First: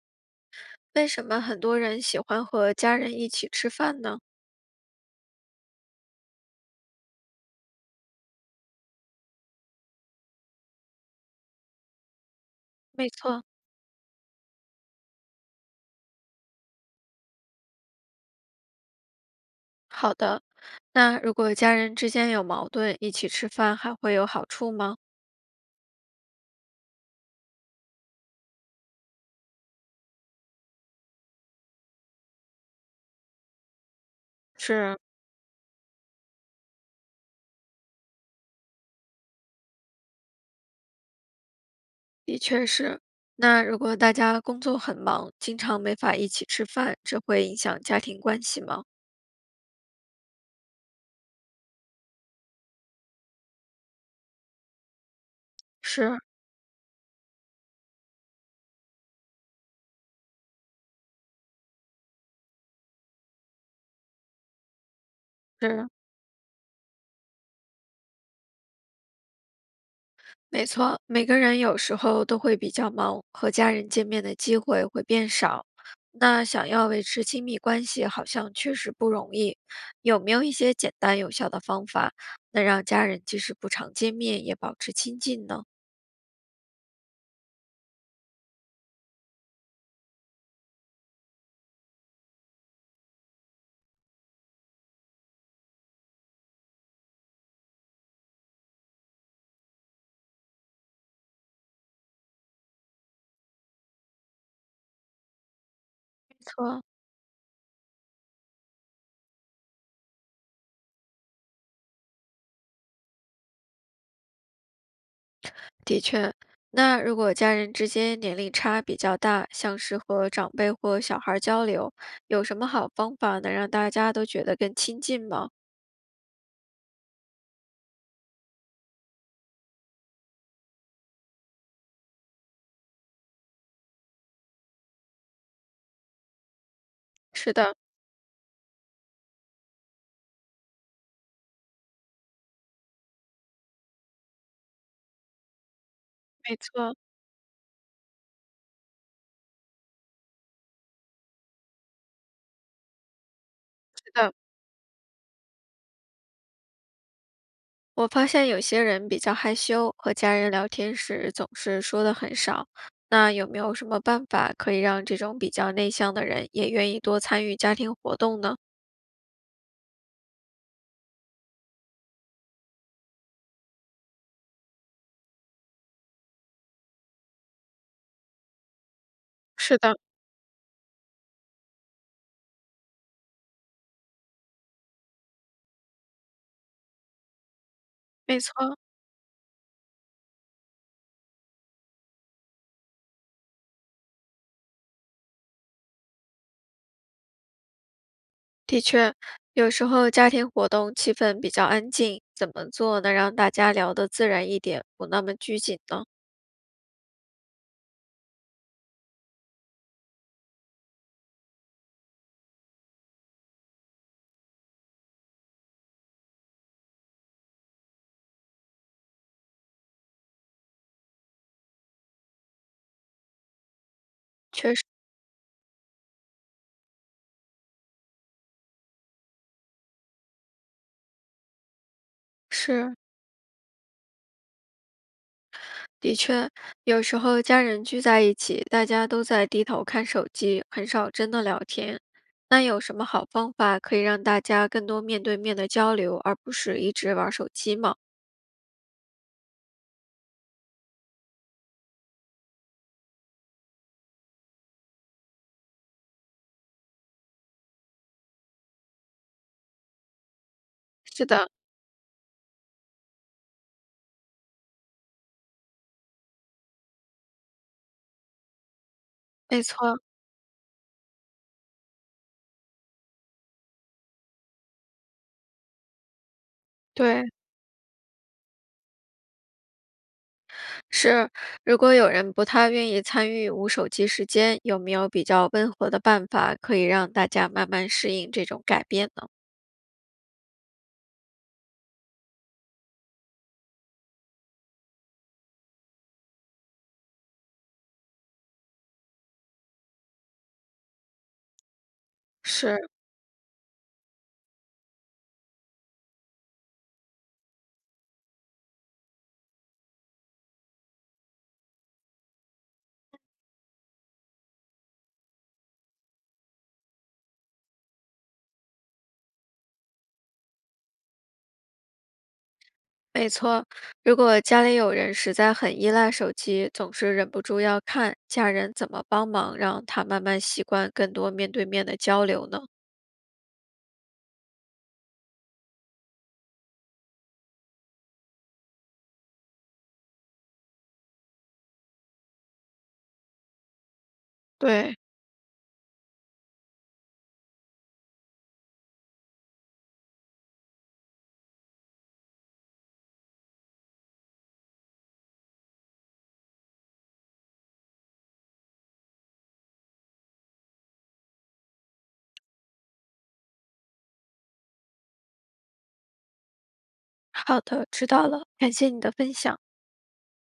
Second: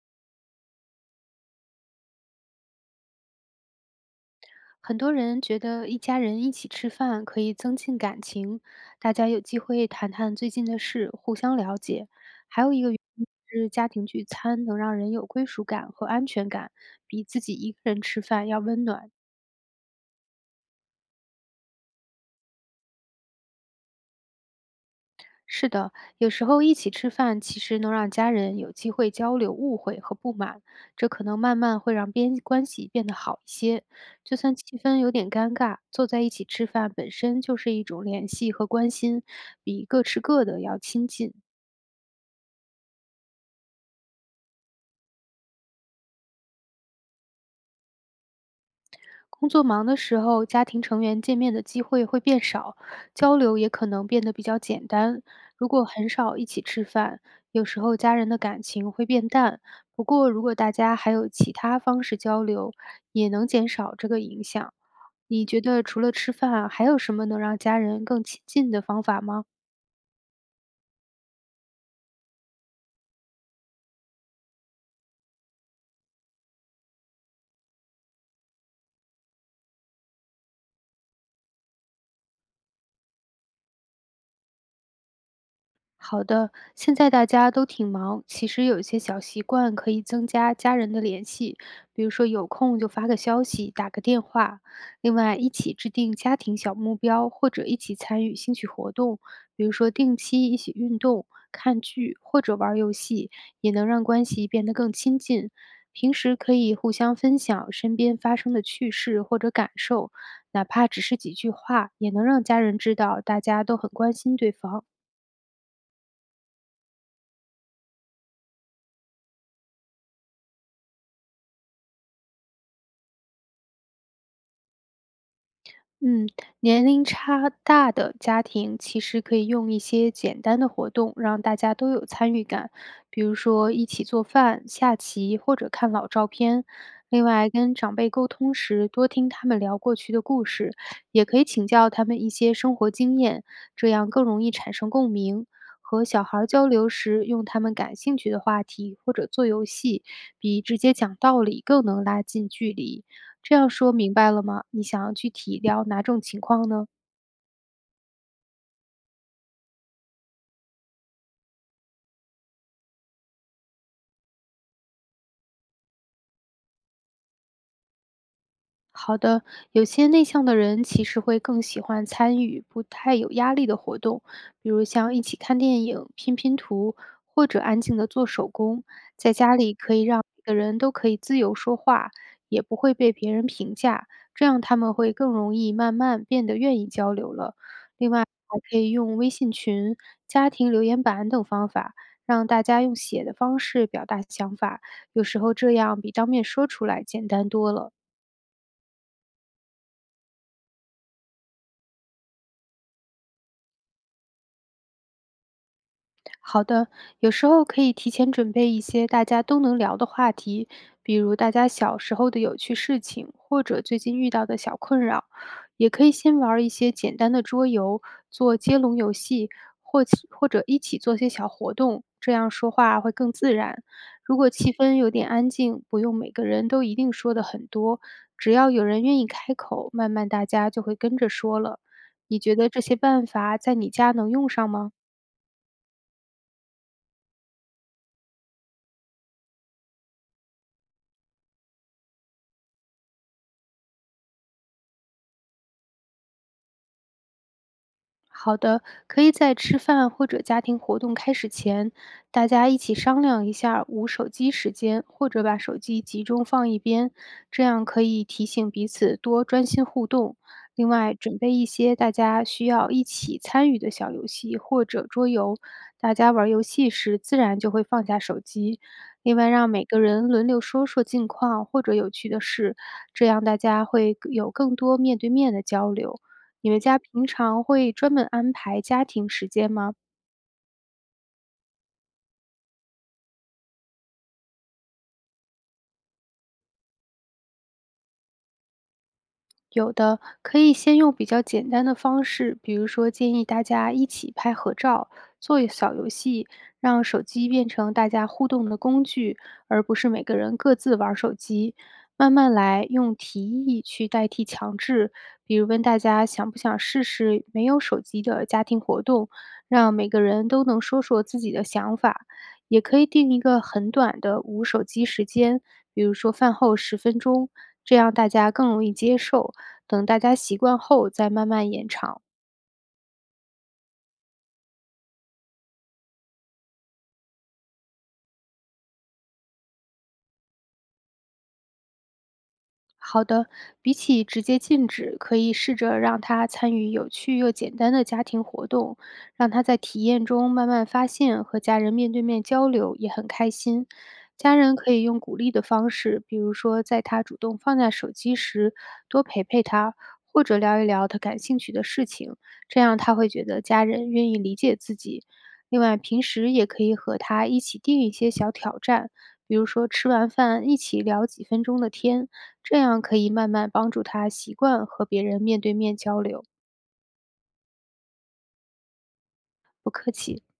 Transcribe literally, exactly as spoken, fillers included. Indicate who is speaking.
Speaker 1: 为什么很多人喜欢和家人一起吃饭呢？
Speaker 2: 很多人觉得一家人一起吃饭可以增进感情，大家有机会谈谈最近的事，互相了解。还有一个原
Speaker 1: 没
Speaker 2: 因
Speaker 1: 错，
Speaker 2: 是家庭聚餐能让人有归属感和安全感，比自己一个人吃饭要温暖。
Speaker 1: 好的。那如果家人之间有矛盾，一起吃饭还会有好处吗？
Speaker 2: 是的，有时候一起吃饭其实能让家人有机会交流误会和不满，这可能慢慢会让边关系变得好一些。就算气
Speaker 1: 是，
Speaker 2: 氛有点尴尬，坐在一起吃饭本身就是一种联系和关心，比各吃各的要亲近。
Speaker 1: 的确是。那如果大家工作很忙，经常没法一起吃饭，这会影响家庭关系吗？
Speaker 2: 工作忙的时候，家庭成员见面的机会会变少，交流也可能变得比较简单。如果很
Speaker 1: 是
Speaker 2: 少一起吃饭，有时候家人的感情会变淡。不过，如果大家还有其他方式交流，也能减少这个影响。你觉得
Speaker 1: 是，
Speaker 2: 除了吃饭啊还有什么能让家人更亲近的方法吗？
Speaker 1: 没错，每个人有时候都会比较忙，和家人见面的机会会变少。那想要维持亲密关系，好像确实不容易。有没有一些简单有效的方法，能让家人即使不常见面，也保持亲近呢？
Speaker 2: 好的，现在大家都挺忙，其实有一些小习惯可以增加家人的联系，比如说有空就发个消息、打个电话。另外，一起制定家庭小目标，或者一起参与兴趣活动，比如说定期一起运动、看剧或者玩儿游戏，也能让关系变得更亲近。平
Speaker 1: 没
Speaker 2: 时可以
Speaker 1: 错，
Speaker 2: 互相分享身边发生的趣事或者感受，哪怕只是几句话，也能让家人知道大家都很关心对方。
Speaker 1: 的确，那如果家人之间年龄差比较大，像是和长辈或小孩儿交流，有什么好方法能让大家都觉得更亲近吗？
Speaker 2: 嗯，年龄差大的家庭其实可以用一些简单的活动，让大家都有参与感，比如说一起做饭、下棋或者看老照片。另外，
Speaker 1: 是的，
Speaker 2: 跟长辈沟通时，多听他们聊过去的故事，也可以请教他们一些生活经验，这样更容易产生共鸣。和小孩儿
Speaker 1: 没
Speaker 2: 交流
Speaker 1: 错，
Speaker 2: 时，用他们感兴趣的话题或者做游戏，比直接讲道理更能拉近距离。这样说
Speaker 1: 是
Speaker 2: 明白
Speaker 1: 的。
Speaker 2: 了吗？你想要具体聊哪种情况呢？
Speaker 1: 我发现有些人比较害羞，和家人聊天时总是说的很少。那有没有什么办法可以让这种比较内向的人也愿意多参与家庭活动呢？
Speaker 2: 好的，有些内向的人其实会更喜欢参与不太有压力的活动，比如像一起看电影、拼拼图，或者安静的做手工。在家里
Speaker 1: 是
Speaker 2: 可
Speaker 1: 的，
Speaker 2: 以让每个人都可以自由说话，也不会被别人评价，这样他们会更容易慢慢变得愿意交流了。另外，
Speaker 1: 没错，
Speaker 2: 还可以用微信群、家庭留言板等方法，让大家用写的方式表达想法，有时候这样比当面说出来简单多了。
Speaker 1: 的确，有时候家庭活动气氛比较安静，怎么做能让大家聊得自然一点，不那么拘谨呢？
Speaker 2: 好的，有时候可以提前准备一些大家都能聊的话题，比如大家小时候的有趣事情，或者最近遇到的小困扰。也可以先玩儿一些简单的桌游，做接龙游戏，或其或者一起做些小活动，这样说话会更自然。如果气氛有点安静，不用每个人都一定说的很多，只要有人愿意开口，慢慢大家就会跟着说了。你觉得这
Speaker 1: 是，
Speaker 2: 些办法在你家能用上吗？
Speaker 1: 的确，有时候家人聚在一起，大家都在低头看手机，很少真的聊天。那有什么好方法可以让大家更多面对面的交流，而不是一直玩手机吗？
Speaker 2: 好的，可以在吃饭或者家庭活动开始前，大家一起商量一下无手机时间，或者把手机集中放一边，这样可以提醒彼此多专心互动。另外，
Speaker 1: 是
Speaker 2: 准
Speaker 1: 的，
Speaker 2: 备一些大家需要一起参与的小游戏或者桌游，大家玩游戏时自然就会放下手机。另外，
Speaker 1: 没
Speaker 2: 让每
Speaker 1: 错，
Speaker 2: 个人轮流说说近况或者有趣的事，这样大家会有更多面对面的交流。你们家
Speaker 1: 对，
Speaker 2: 平常会专门安排家庭时间吗？
Speaker 1: 是。如果有人不太愿意参与无手机时间，有没有比较温和的办法可以让大家慢慢适应这种改变呢？
Speaker 2: 有的可以先用比较简单的方式，比如说建议大家一起拍合照，做一小游戏，让手机变成大家互动的工具，而不是每个人各自玩儿手机。慢慢
Speaker 1: 是。
Speaker 2: 来，用提议去代替强制，比如问大家想不想试试没有手机的家庭活动，让每个人都能说说自己的想法。也可以定一个很短的无手机时间，比如说饭后十分钟，这样大家更容易接受。等大家习惯后再慢慢延长。
Speaker 1: 没错，如果家里有人实在很依赖手机，总是忍不住要看，家人怎么帮忙让他慢慢习惯更多面对面的交流呢？
Speaker 2: 好的，比起直接禁止，可以试着让他参与有趣又简单的家庭活动，让他在体验中慢慢发现和家人面对面交流也很开心。家人可
Speaker 1: 对，
Speaker 2: 以用鼓励的方式，比如说在他主动放下手机时，多陪陪他，或者聊一聊他感兴趣的事情，这样他会觉得家人愿意理解自己。另外，平时也可以和他一起定一些小挑战，比如说吃完饭一起聊几分钟的天，这样可以慢慢帮助他习惯和别人面对面交流，
Speaker 1: 好的，知道了，感谢你的分享。
Speaker 2: 不客气。